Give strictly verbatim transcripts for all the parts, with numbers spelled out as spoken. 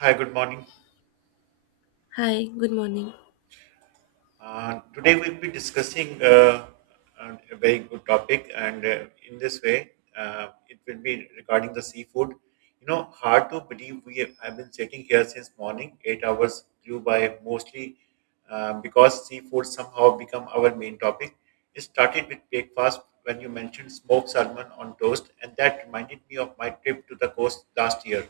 Hi, good morning. Hi, good morning. Uh, today we'll be discussing uh, a a very good topic, and uh, in this way, uh, it will be regarding the seafood. You know, hard to believe we have, have been sitting here since morning. Eight hours flew by mostly uh, because seafood somehow become our main topic. It started with breakfast when you mentioned smoked salmon on toast, and that reminded me of my trip to the coast last year.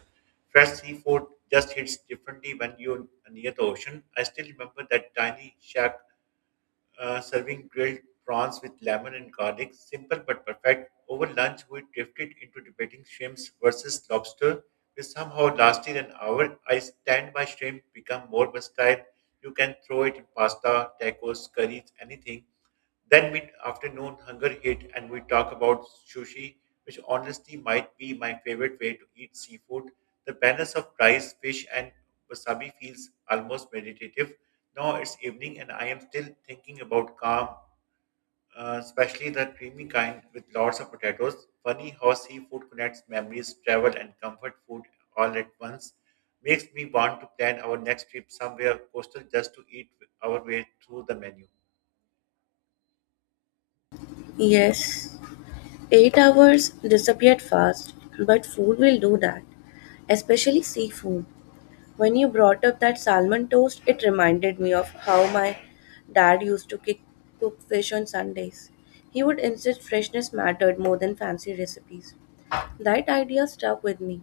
Fresh seafood just hits differently when you're near the ocean. I still remember that tiny shack uh, serving grilled prawns with lemon and garlic. Simple but perfect. Over lunch, we drifted into debating shrimps versus lobster, which somehow lasted an hour. I stand by shrimp become more versatile. You can throw it in pasta, tacos, curries, anything. Then mid afternoon hunger hit and we talk about sushi, which honestly might be my favorite way to eat seafood. The balance of rice, fish, and wasabi feels almost meditative. Now it's evening and I am still thinking about calm, uh, especially the creamy kind with lots of potatoes. Funny how seafood connects memories, travel, and comfort food all at once. Makes me want to plan our next trip somewhere coastal just to eat our way through the menu. Yes, eight hours disappeared fast, but food will do that, especially seafood. When you brought up that salmon toast, it reminded me of how my dad used to kick, cook fish on Sundays. He would insist freshness mattered more than fancy recipes. That idea stuck with me.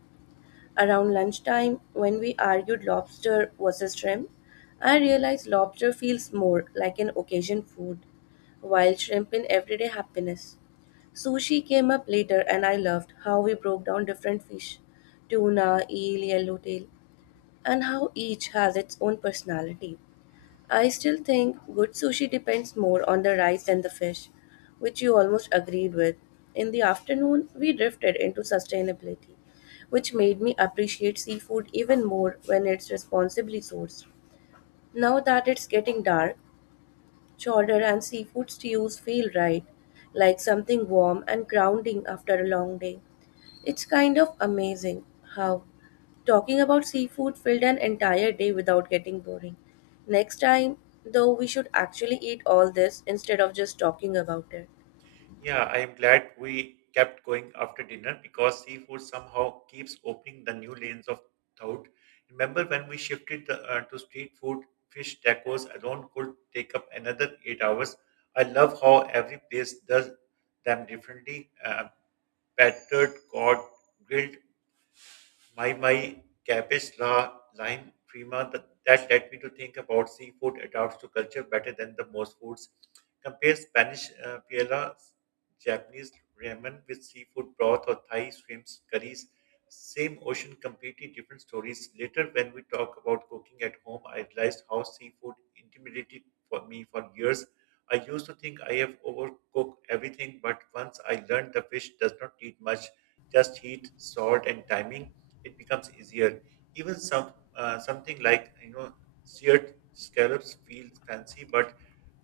Around lunchtime, when we argued lobster versus shrimp, I realized lobster feels more like an occasion food, while shrimp in everyday happiness. Sushi came up later, and I loved how we broke down different fish, tuna, eel, yellowtail, and how each has its own personality. I still think good sushi depends more on the rice than the fish, which you almost agreed with. In the afternoon, we drifted into sustainability, which made me appreciate seafood even more when it's responsibly sourced. Now that it's getting dark, chowder and seafood stews feel right, like something warm and grounding after a long day. It's kind of amazing how talking about seafood filled an entire day without getting boring. Next time, though, we should actually eat all this instead of just talking about it. Yeah, I'm glad we kept going after dinner because seafood somehow keeps opening the new lanes of thought. Remember when we shifted the, uh, to street food, fish tacos alone could take up another eight hours. I love how every place does them differently. Uh, battered, cod, grilled, my my cabbage la lime prima that, that led me to think about seafood adapts to culture better than the most foods. Compare Spanish uh, paella, Japanese ramen with seafood broth or Thai shrimps curries. Same ocean, completely different stories. Later, when we talk about cooking at home, I realized how seafood intimidated for me for years. I used to think I have overcooked everything, but once I learned the fish does not need much, just heat, salt, and timing it becomes easier. Even some uh, something like you know seared scallops feels fancy, but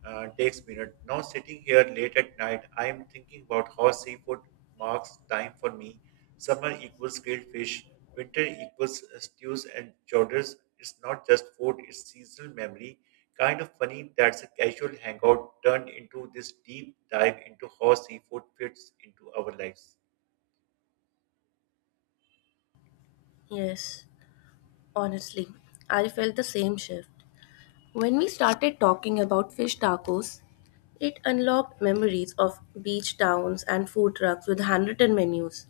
uh, takes minutes. Now sitting here late at night, I am thinking about how seafood marks time for me. Summer equals grilled fish, winter equals uh, stews and chowders. It's not just food; it's seasonal memory. Kind of funny that's a casual hangout turned into this deep dive into how seafood fits into our lives. Yes, honestly, I felt the same shift. When we started talking about fish tacos, it unlocked memories of beach towns and food trucks with handwritten menus.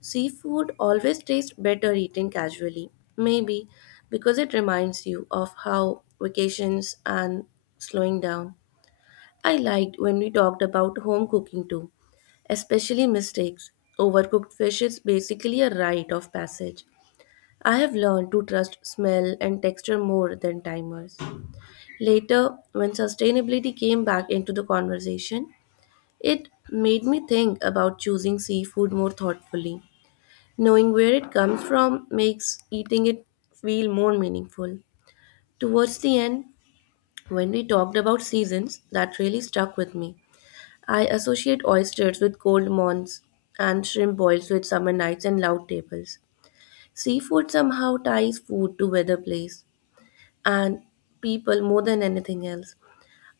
Seafood always tastes better eaten casually, maybe because it reminds you of how vacations and slowing down. I liked when we talked about home cooking too, especially mistakes. Overcooked fish is basically a rite of passage. I have learned to trust smell and texture more than timers. Later, when sustainability came back into the conversation, it made me think about choosing seafood more thoughtfully. Knowing where it comes from makes eating it feel more meaningful. Towards the end, when we talked about seasons, that really stuck with me. I associate oysters with cold morns and shrimp boils with summer nights and loud tables. Seafood somehow ties food to weather, place, and people more than anything else.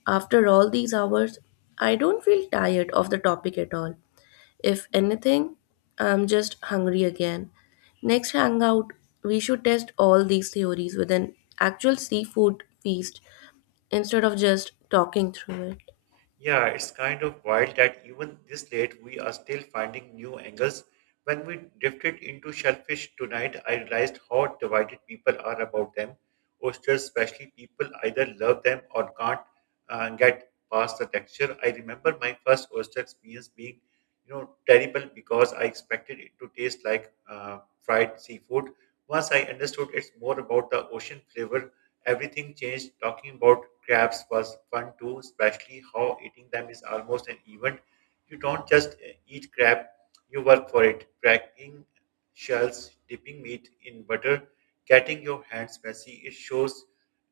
After all these hours, I don't feel tired of the topic at all. If anything, I'm just hungry again. Next hangout, we should test all these theories with an actual seafood feast instead of just talking through it. Yeah, it's kind of wild that even this late we are still finding new angles. When we drifted into shellfish tonight, I realized how divided people are about them. Oysters, especially, people either love them or can't uh, get past the texture. I remember my first oyster experience being, you know, terrible because I expected it to taste like uh, fried seafood. Once I understood it's more about the ocean flavor, everything changed. Talking about crabs was fun too, especially how eating them is almost an event. You don't just uh, eat crab, you work for it. Cracking shells, dipping meat in butter, getting your hands messy, it shows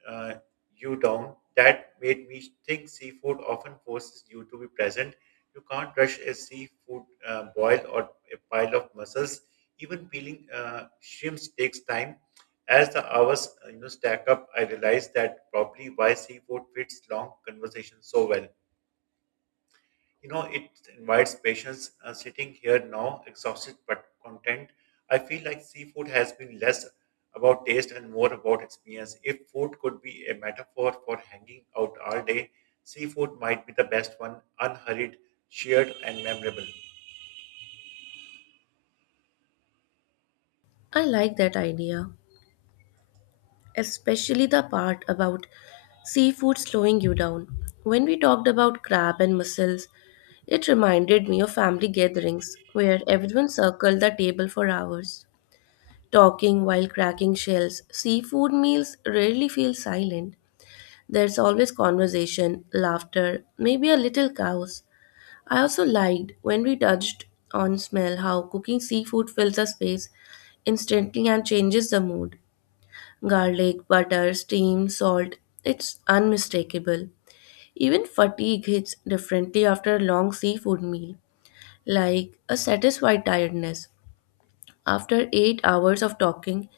uh, you down. That made me think seafood often forces you to be present. You can't rush a seafood uh, boil or a pile of mussels. Even peeling uh, shrimps takes time. As the hours uh, you know stack up, I realize that probably why seafood fits long conversations so well. You know, it invites patience. Uh, sitting here now, exhausted but content, I feel like seafood has been less about taste and more about experience. If food could be a metaphor for hanging out all day, seafood might be the best one, unhurried, shared, and memorable. I like that idea, especially the part about seafood slowing you down. When we talked about crab and mussels, it reminded me of family gatherings where everyone circled the table for hours, talking while cracking shells. Seafood meals rarely feel silent. There's always conversation, laughter, maybe a little chaos. I also liked when we touched on smell, how cooking seafood fills a space instantly and changes the mood. Garlic, butter, steam, salt, it's unmistakable. Even fatigue hits differently after a long seafood meal, like a satisfied tiredness. After eight hours of talking,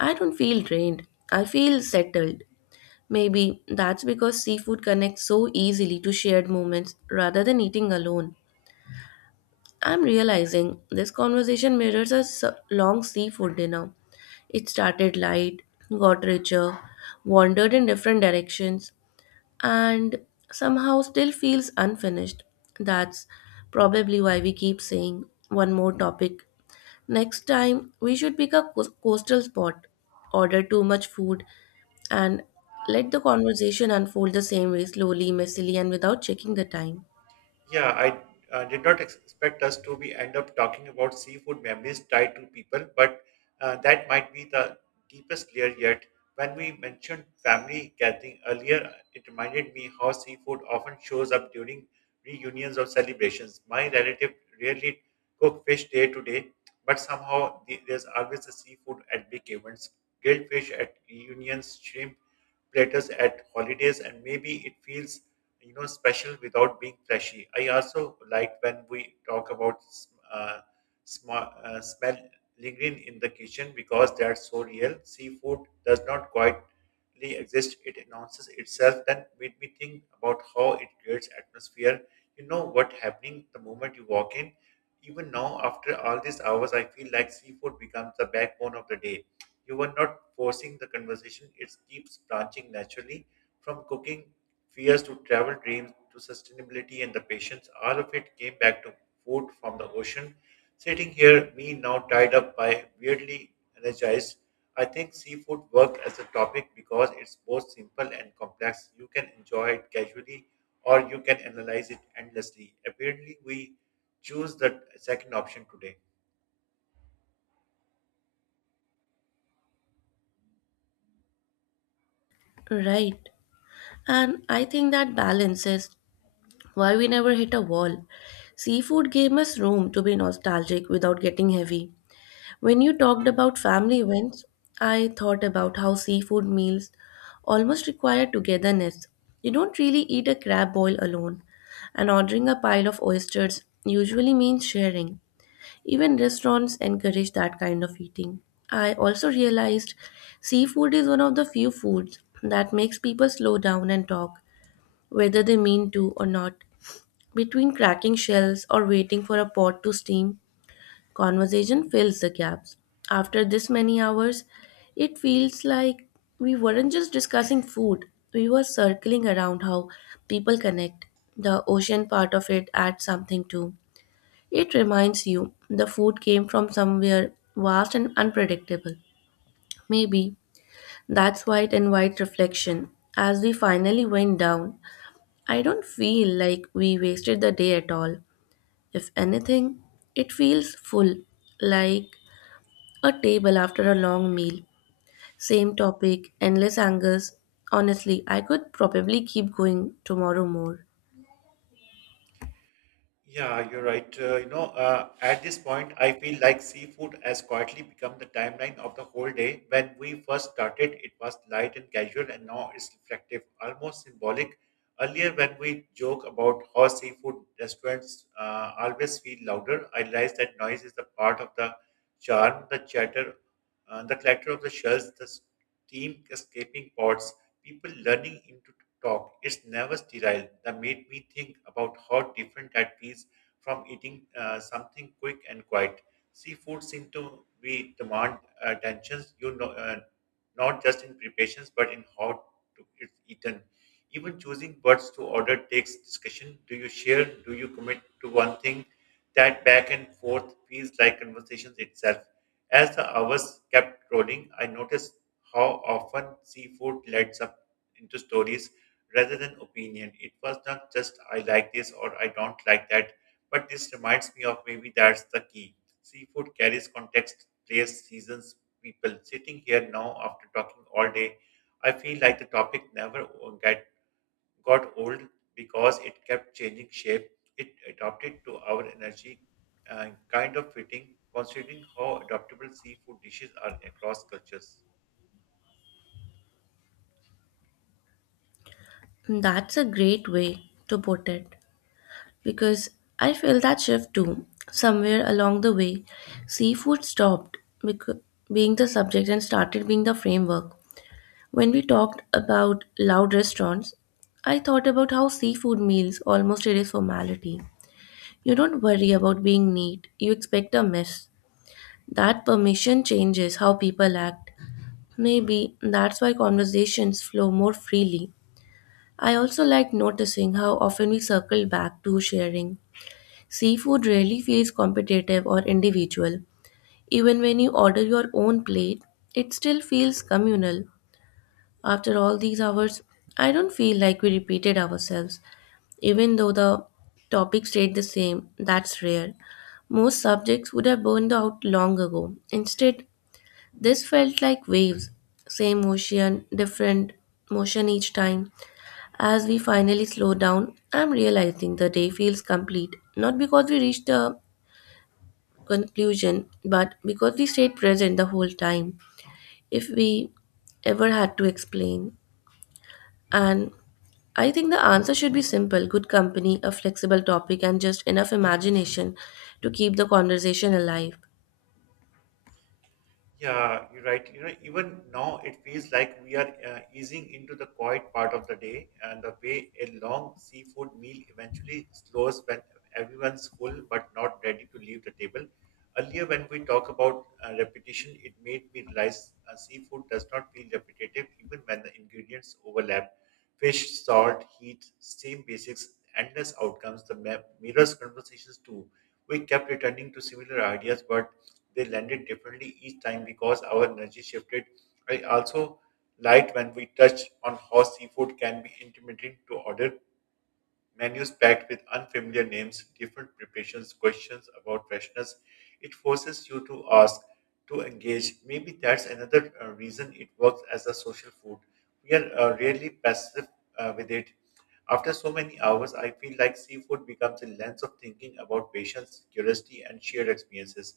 I don't feel drained. I feel settled. Maybe that's because seafood connects so easily to shared moments rather than eating alone. I'm realizing this conversation mirrors a s- long seafood dinner. It started light, got richer, wandered in different directions, and somehow still feels unfinished. That's probably why we keep saying one more topic. Next time, we should pick a coas- coastal spot, order too much food, and let the conversation unfold the same way, slowly, messily, and without checking the time. Yeah, I uh, did not expect us to be end up talking about seafood memories tied to people, but uh, that might be the deepest layer yet. When we mentioned family gathering earlier, it reminded me how seafood often shows up during reunions or celebrations. My relative rarely cook fish day to day, but somehow the- there's always a seafood at big events, grilled fish at reunions, shrimp platters at holidays, and maybe it feels you know special without being flashy. I also like when we talk about uh, small uh, smell lingering in the kitchen because they are so real. Seafood does not quietly exist; it announces itself. Then made me think about how it creates atmosphere. You know what happening the moment you walk in. Even now, after all these hours, I feel like seafood becomes the backbone of the day. You are not forcing the conversation; it keeps branching naturally from cooking fears to travel dreams to sustainability and the patience, all of it came back to food from the ocean. Sitting here, me now tied up by weirdly energized. I think seafood work as a topic because it's both simple and complex. You can enjoy it casually or you can analyze it endlessly. Apparently, we choose the second option today. Right. And I think that balance is why we never hit a wall. Seafood gave us room to be nostalgic without getting heavy. When you talked about family events, I thought about how seafood meals almost require togetherness. You don't really eat a crab boil alone, and ordering a pile of oysters usually means sharing. Even restaurants encourage that kind of eating. I also realized seafood is one of the few foods that makes people slow down and talk, whether they mean to or not. Between cracking shells or waiting for a pot to steam, conversation fills the gaps. After this many hours, it feels like we weren't just discussing food, we were circling around how people connect. The ocean part of it adds something too. It reminds you the food came from somewhere vast and unpredictable. Maybe that's why it invites reflection. As we finally went down, I don't feel like we wasted the day at all. If anything, it feels full, like a table after a long meal, same topic, endless angers. Honestly, I could probably keep going tomorrow more. Yeah, you're right. Uh, you know, uh, at this point, I feel like seafood has quietly become the timeline of the whole day. When we first started, it was light and casual, and now it's reflective, almost symbolic. Earlier, when we joke about how seafood restaurants uh, always feel louder, I realized that noise is the part of the charm, the chatter, uh, the clatter of the shells, the steam escaping pots, people learning talk. It's never sterile. That made me think about how different that feels from eating uh, something quick and quiet. Seafood seem to be demand attention, you know, uh, not just in preparations but in how to, it's eaten. Even choosing words to order takes discussion. Do you share? Do you commit to one thing? That back and forth feels like conversations itself. As the hours kept rolling, I noticed how often seafood led up into stories rather than opinion. It was not just I like this or I don't like that, but this reminds me of maybe that's the key. Seafood carries context, place, seasons, people. Sitting here now after talking all day, I feel like the topic never o- get, got old because it kept changing shape. It adapted to our energy, uh, kind of fitting, considering how adaptable seafood dishes are across cultures. That's a great way to put it, because I feel that shift too. Somewhere along the way, seafood stopped becau- being the subject and started being the framework. When we talked about loud restaurants, I thought about how seafood meals almost erase formality. You don't worry about being neat, you expect a mess. That permission changes how people act. Maybe that's why conversations flow more freely. I also like noticing how often we circle back to sharing. Seafood rarely feels competitive or individual. Even when you order your own plate, it still feels communal. After all these hours, I don't feel like we repeated ourselves. Even though the topic stayed the same, that's rare. Most subjects would have burned out long ago. Instead, this felt like waves, same ocean, different motion each time. As we finally slow down, I'm realizing the day feels complete, not because we reached a conclusion, but because we stayed present the whole time, if we ever had to explain. And I think the answer should be simple: good company, a flexible topic, and just enough imagination to keep the conversation alive. Yeah, you're right. You know, even now it feels like we are uh, easing into the quiet part of the day and the way a long seafood meal eventually slows when everyone's full but not ready to leave the table. Earlier, when we talk about uh, repetition, it made me realize uh, seafood does not feel repetitive even when the ingredients overlap. Fish, salt, heat, same basics, endless outcomes, the ma- mirrors conversations too. We kept returning to similar ideas, but they landed differently each time because our energy shifted. I also liked when we touched on how seafood can be intimidating to order menus packed with unfamiliar names, different preparations, questions about freshness. It forces you to ask, to engage. Maybe that's another uh, reason it works as a social food. We are uh, rarely passive uh, with it. After so many hours, I feel like seafood becomes a lens of thinking about patience, curiosity, and shared experiences.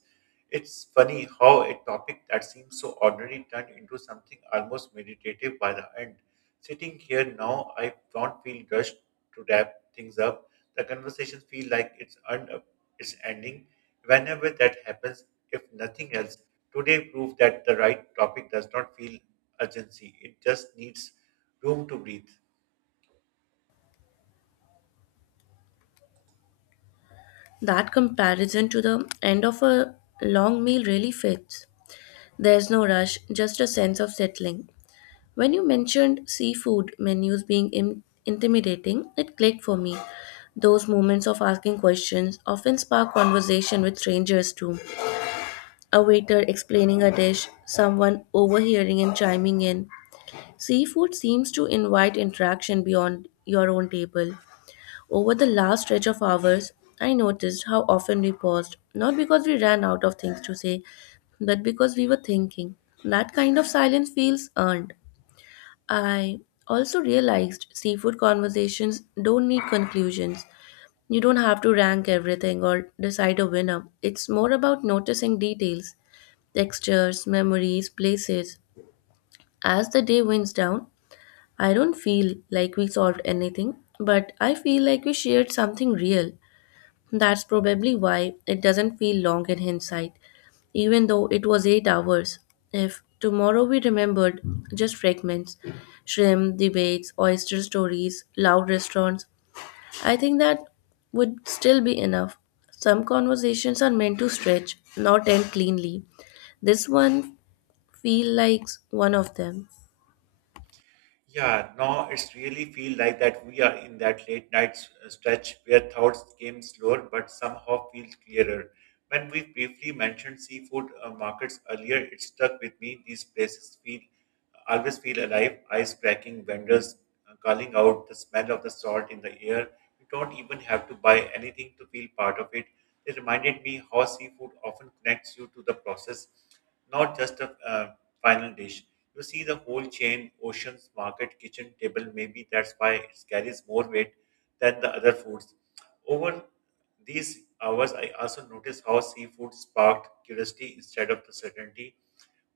It's funny how a topic that seems so ordinary turned into something almost meditative by the end. Sitting here now, I don't feel rushed to wrap things up. The conversations feel like it's un- it's ending. Whenever that happens, if nothing else, today proved that the right topic does not feel urgency. It just needs room to breathe. That comparison to the end of a long meal really fits. There's no rush, just a sense of settling. When you mentioned seafood menus being in- intimidating, it clicked for me. Those moments of asking questions often spark conversation with strangers too. A waiter explaining a dish, someone overhearing and chiming in. Seafood seems to invite interaction beyond your own table. Over the last stretch of hours, I noticed how often we paused, not because we ran out of things to say, but because we were thinking. That kind of silence feels earned. I also realized seafood conversations don't need conclusions. You don't have to rank everything or decide a winner. It's more about noticing details, textures, memories, places. As the day winds down, I don't feel like we solved anything, but I feel like we shared something real. That's probably why it doesn't feel long in hindsight, even though it was eight hours. If tomorrow we remembered just fragments, shrimp, debates, oyster stories, loud restaurants, I think that would still be enough. Some conversations are meant to stretch, not end cleanly. This one feel like one of them. Yeah, now it's really feel like that we are in that late night s- stretch where thoughts came slower but somehow feel clearer. When we briefly mentioned seafood uh, markets earlier, it stuck with me. These places feel always feel alive, ice cracking vendors uh, calling out the smell of the salt in the air. You don't even have to buy anything to feel part of it. It reminded me how seafood often connects you to the process, not just a uh, final dish. You see the whole chain, oceans, market, kitchen, table. Maybe that's why it carries more weight than the other foods. Over these hours, I also noticed how seafood sparked curiosity instead of the certainty.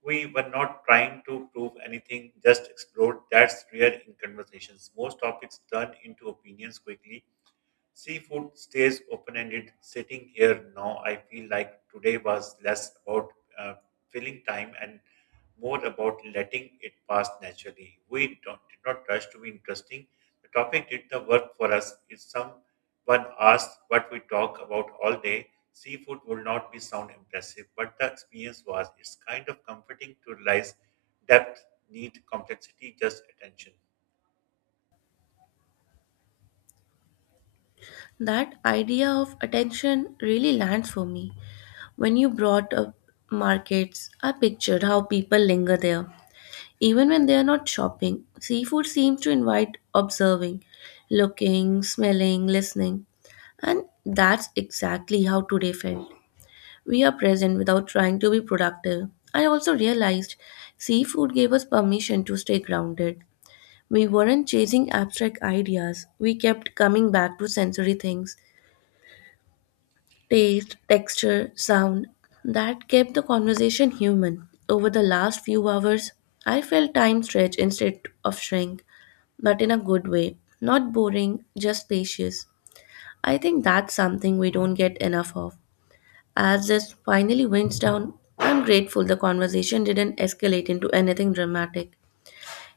We were not trying to prove anything, just explored. That's rare in conversations. Most topics turn into opinions quickly. Seafood stays open ended. Sitting here now, I feel like today was less about uh, filling time and more about letting it pass naturally. We don't, did not rush to be interesting. The topic did the work for us. If someone asked what we talk about all day, seafood will not be sound impressive, but the experience was. It's kind of comforting to realize depth need complexity, just attention. That idea of attention really lands for me. When you brought up markets, I pictured how people linger there. Even when they are not shopping, seafood seems to invite observing, looking, smelling, listening. And that's exactly how today felt. We are present without trying to be productive. I also realized seafood gave us permission to stay grounded. We weren't chasing abstract ideas, we kept coming back to sensory things, taste, texture, sound, that kept the conversation human. Over the last few hours, I felt time stretch instead of shrink, but in a good way, not boring, just spacious. I think that's something we don't get enough of. As this finally winds down, I'm grateful the conversation didn't escalate into anything dramatic.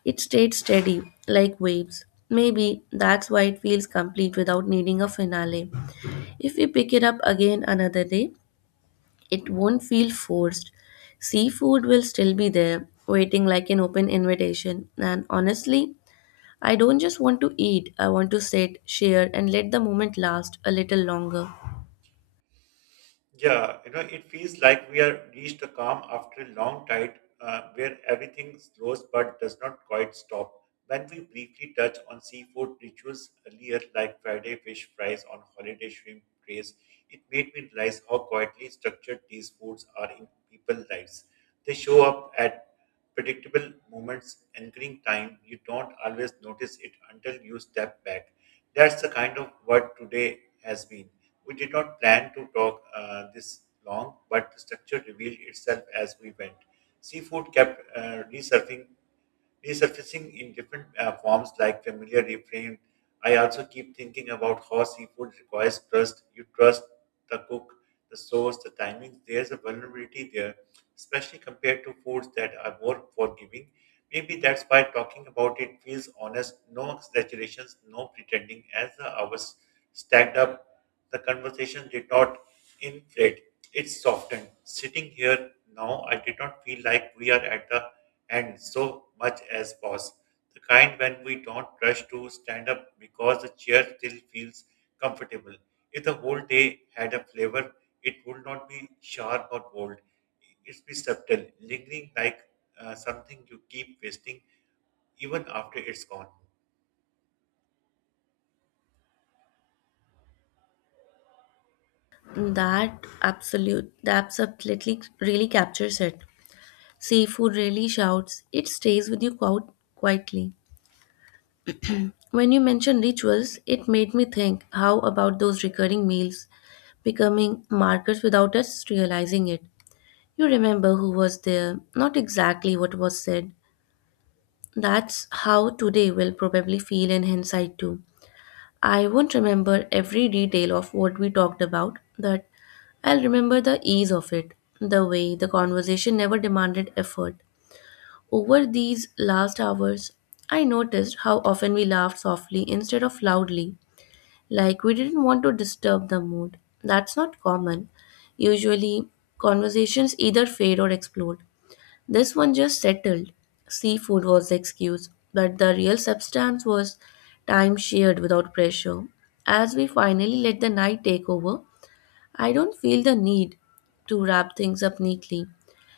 It stayed steady, like waves. Maybe that's why it feels complete without needing a finale. If we pick it up again another day, it won't feel forced. Seafood will still be there, waiting like an open invitation. And honestly, I don't just want to eat, I want to sit, share, and let the moment last a little longer. Yeah, you know, it feels like we are reached a calm after a long tide uh, where everything slows but does not quite stop. When we briefly touch on seafood rituals earlier, like Friday fish fries on holiday shrimp trays, it made me realize how quietly structured these foods are in people's lives. They show up at predictable moments, anchoring time. You don't always notice it until you step back. That's the kind of what today has been. We did not plan to talk uh, this long, but the structure revealed itself as we went. Seafood kept uh, resurfacing resurfacing in different uh, forms like familiar reframed. I also keep thinking about how seafood requires trust. You trust the cook, the source, the timing. There's a vulnerability there, especially compared to foods that are more forgiving. Maybe that's why talking about it feels honest, no exaggerations, no pretending. As the hours stacked up, the conversation did not inflate, it softened. Sitting here now, I did not feel like we are at the and so much as possible. The kind when we don't rush to stand up because the chair still feels comfortable. If the whole day had a flavor, it would not be sharp or bold. It's be subtle, lingering like uh, something you keep wasting even after it's gone. That absolute that absolutely really captures it. Seafood really shouts. It stays with you quite quietly. When you mentioned rituals, it made me think how about those recurring meals becoming markers without us realizing it. You remember who was there, not exactly what was said. That's how today will probably feel in hindsight too. I won't remember every detail of what we talked about, but I'll remember the ease of it, the way the conversation never demanded effort. Over these last hours, I noticed how often we laughed softly instead of loudly, like we didn't want to disturb the mood. That's not common. Usually, conversations either fade or explode. This one just settled. Seafood was the excuse, but the real substance was time shared without pressure. As we finally let the night take over, I don't feel the need to wrap things up neatly.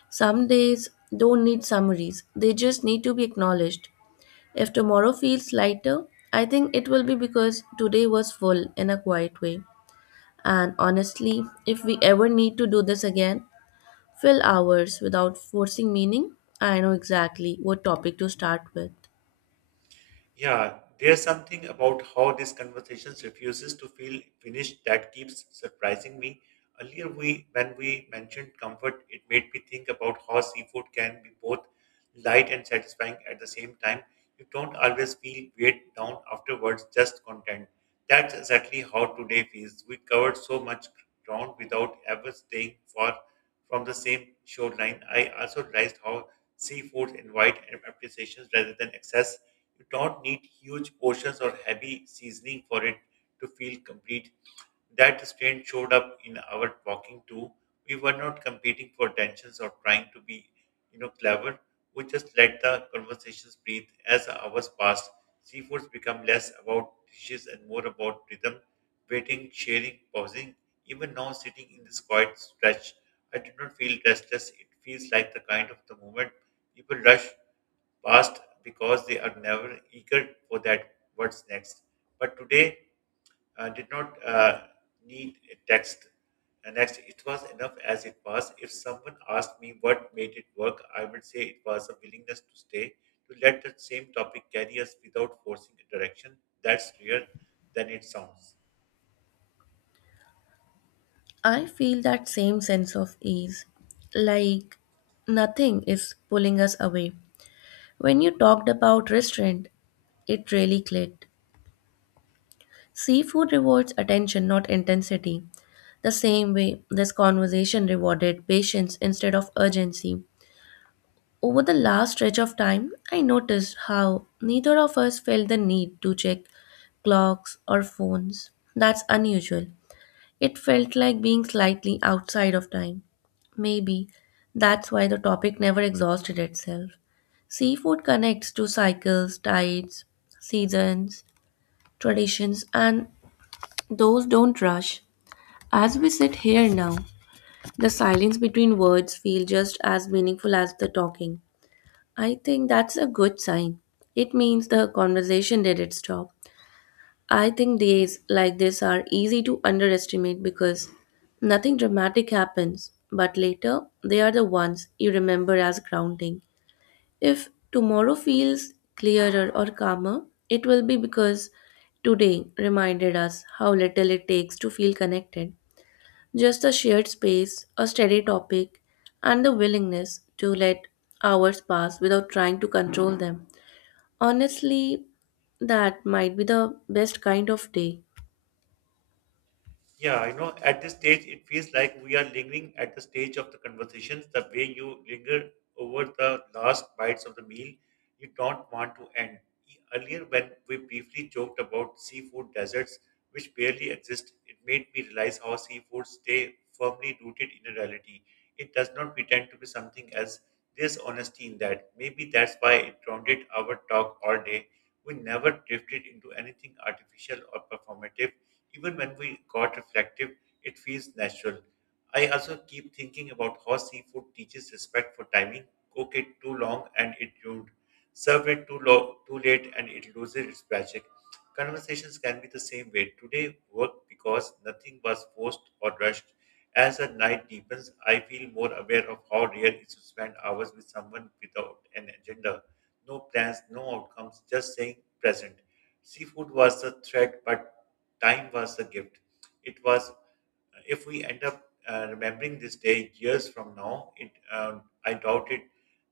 Some days don't need summaries, they just need to be acknowledged. If tomorrow feels lighter, I think it will be because today was full in a quiet way. And honestly, if we ever need to do this again, fill hours without forcing meaning, I know exactly what topic to start with. Yeah, there's something about how these conversations refuses to feel finished that keeps surprising me. Earlier, we when we mentioned comfort, it made me think about how seafood can be both light and satisfying at the same time. You don't always feel weighed down afterwards, just content. That's exactly how today feels. We covered so much ground without ever staying far from the same shoreline. I also realized how seafood invite appreciations rather than excess. You don't need huge portions or heavy seasoning for it to feel complete. That strain showed up in our walking too. We were not competing for attentions or trying to be, you know, clever. We just let the conversations breathe. As the hours passed, seafoods become less about dishes and more about rhythm, waiting, sharing, pausing. Even now, sitting in this quiet stretch, I did not feel restless. It feels like the kind of the moment people rush past because they are never eager for that what's next. But today uh, did not uh, need a text. And next, it was enough as it was. If someone asked me what made it work, I would say it was a willingness to stay, to let the same topic carry us without forcing a direction. That's rare than it sounds. I feel that same sense of ease, like nothing is pulling us away. When you talked about restraint, it really clicked. Seafood rewards attention, not intensity. The same way this conversation rewarded patience instead of urgency. Over the last stretch of time, I noticed how neither of us felt the need to check clocks or phones. That's unusual. It felt like being slightly outside of time. Maybe that's why the topic never exhausted itself. Seafood connects to cycles, tides, seasons, traditions, and those don't rush. As we sit here now, the silence between words feels just as meaningful as the talking. I think that's a good sign. It means the conversation did its job. I think days like this are easy to underestimate because nothing dramatic happens, but later they are the ones you remember as grounding. If tomorrow feels clearer or calmer, it will be because today reminded us how little it takes to feel connected. Just a shared space, a steady topic, and the willingness to let hours pass without trying to control them. Honestly, that might be the best kind of day. Yeah, you know, at this stage, it feels like we are lingering at the stage of the conversations, the way you linger over the last bites of the meal you don't want to end. Earlier, when we briefly joked about seafood deserts, which barely exist, it made me realize how seafood stay firmly rooted in a reality. It does not pretend to be something else. There's honesty in that. Maybe that's why it grounded our talk all day. We never drifted into anything artificial or performative even when we got reflective, it feels natural. I also keep thinking about how seafood teaches respect for timing. Cook it too long and it ruined. Serve it too low, too late and it loses its magic. Conversations can be the same way. Today worked because nothing was forced or rushed. As the night deepens, I feel more aware of how rare it is to spend hours with someone without an agenda. No plans, no outcomes, just saying present. Seafood was the thread, but time was a gift. It was, if we end up uh, remembering this day years from now, it um, I doubt it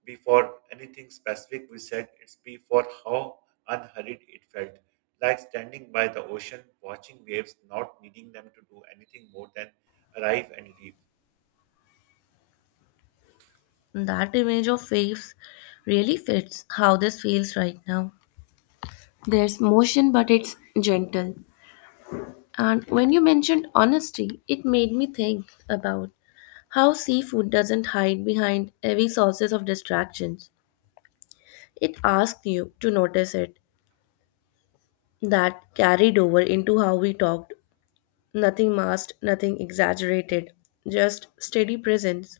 before anything specific we said, it's before how unhurried it felt. Like standing by the ocean, watching waves, not needing them to do anything more than arrive and leave. That image of waves really fits how this feels right now. There's motion, but it's gentle. And when you mentioned honesty, it made me think about how seafood doesn't hide behind heavy sources of distractions. It asked you to notice it. That carried over into how we talked. Nothing masked, nothing exaggerated, just steady presence.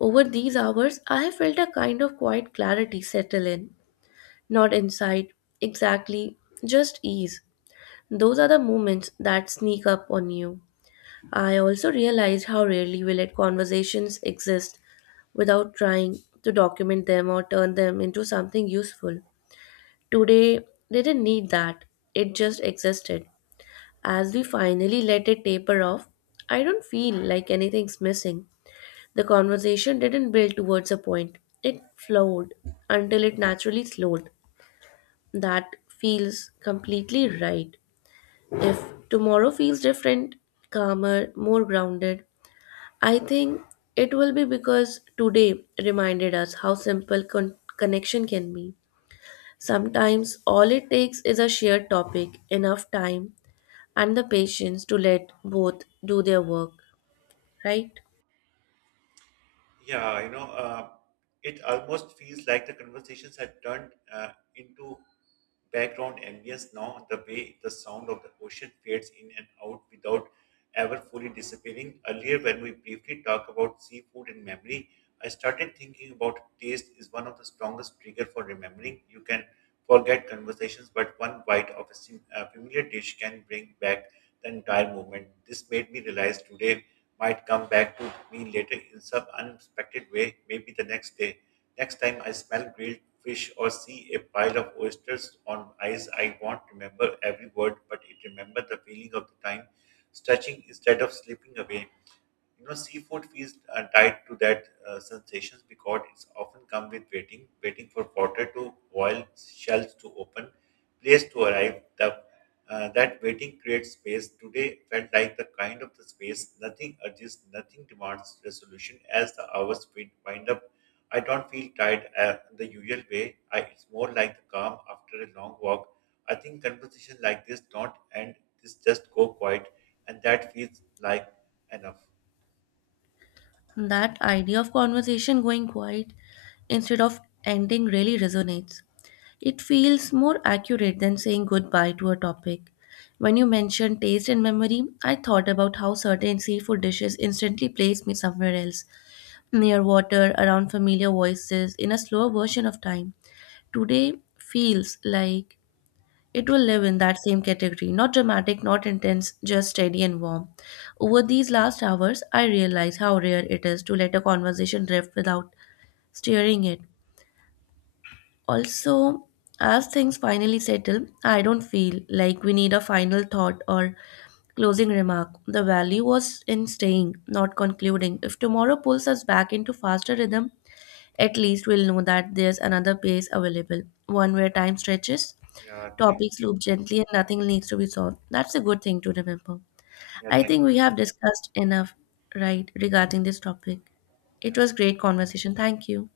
Over these hours, I have felt a kind of quiet clarity settle in. Not insight, exactly, just ease. Those are the moments that sneak up on you. I also realized how rarely we let conversations exist without trying to document them or turn them into something useful. Today, they didn't need that, it just existed. As we finally let it taper off, I don't feel like anything's missing. The conversation didn't build towards a point, it flowed until it naturally slowed. That feels completely right. If tomorrow feels different, calmer, more grounded, I think it will be because today reminded us how simple con- connection can be. Sometimes all it takes is a shared topic, enough time, and the patience to let both do their work, right? Yeah, you know, uh, it almost feels like the conversations had turned uh, into background ambience now, the way the sound of the ocean fades in and out without ever fully disappearing. Earlier, when we briefly talked about seafood and memory, I started thinking about taste is one of the strongest trigger for remembering. You can forget conversations, but one bite of a sim- a familiar dish can bring back the entire moment. This made me realize today might come back to me later in some unexpected way, maybe the next day. Next time I smell grilled fish or see a pile of oysters on ice, I won't remember every word, but it remember the feeling of the time stretching instead of slipping away. You know, seafood feels uh, tied to that uh, sensations because it's often come with waiting, waiting for water to boil, shells to open, place to arrive. The, uh, that waiting creates space. Today felt like the kind of the space. Nothing urges, nothing demands resolution. As the hours wind wind up, I don't feel tired uh, the usual way. I, it's more like the calm after a long walk. I think conversation like this don't end. This just go quiet, and that feels like enough. That idea of conversation going quiet instead of ending really resonates. It feels more accurate than saying goodbye to a topic. When you mentioned taste and memory, I thought about how certain seafood dishes instantly place me somewhere else, near water, around familiar voices, in a slower version of time. Today feels like it will live in that same category, not dramatic, not intense, just steady and warm. Over these last hours, I realized how rare it is to let a conversation drift without steering it. Also, as things finally settle, I don't feel like we need a final thought or closing remark. The value was in staying, not concluding. If tomorrow pulls us back into faster rhythm, at least we'll know that there's another pace available, one where time stretches, Yeah, thank topics you. loop gently and nothing needs to be solved. That's a good thing to remember. Yeah, I thank think we you. have discussed enough, right, regarding this topic. It was Yeah. great conversation. Thank you.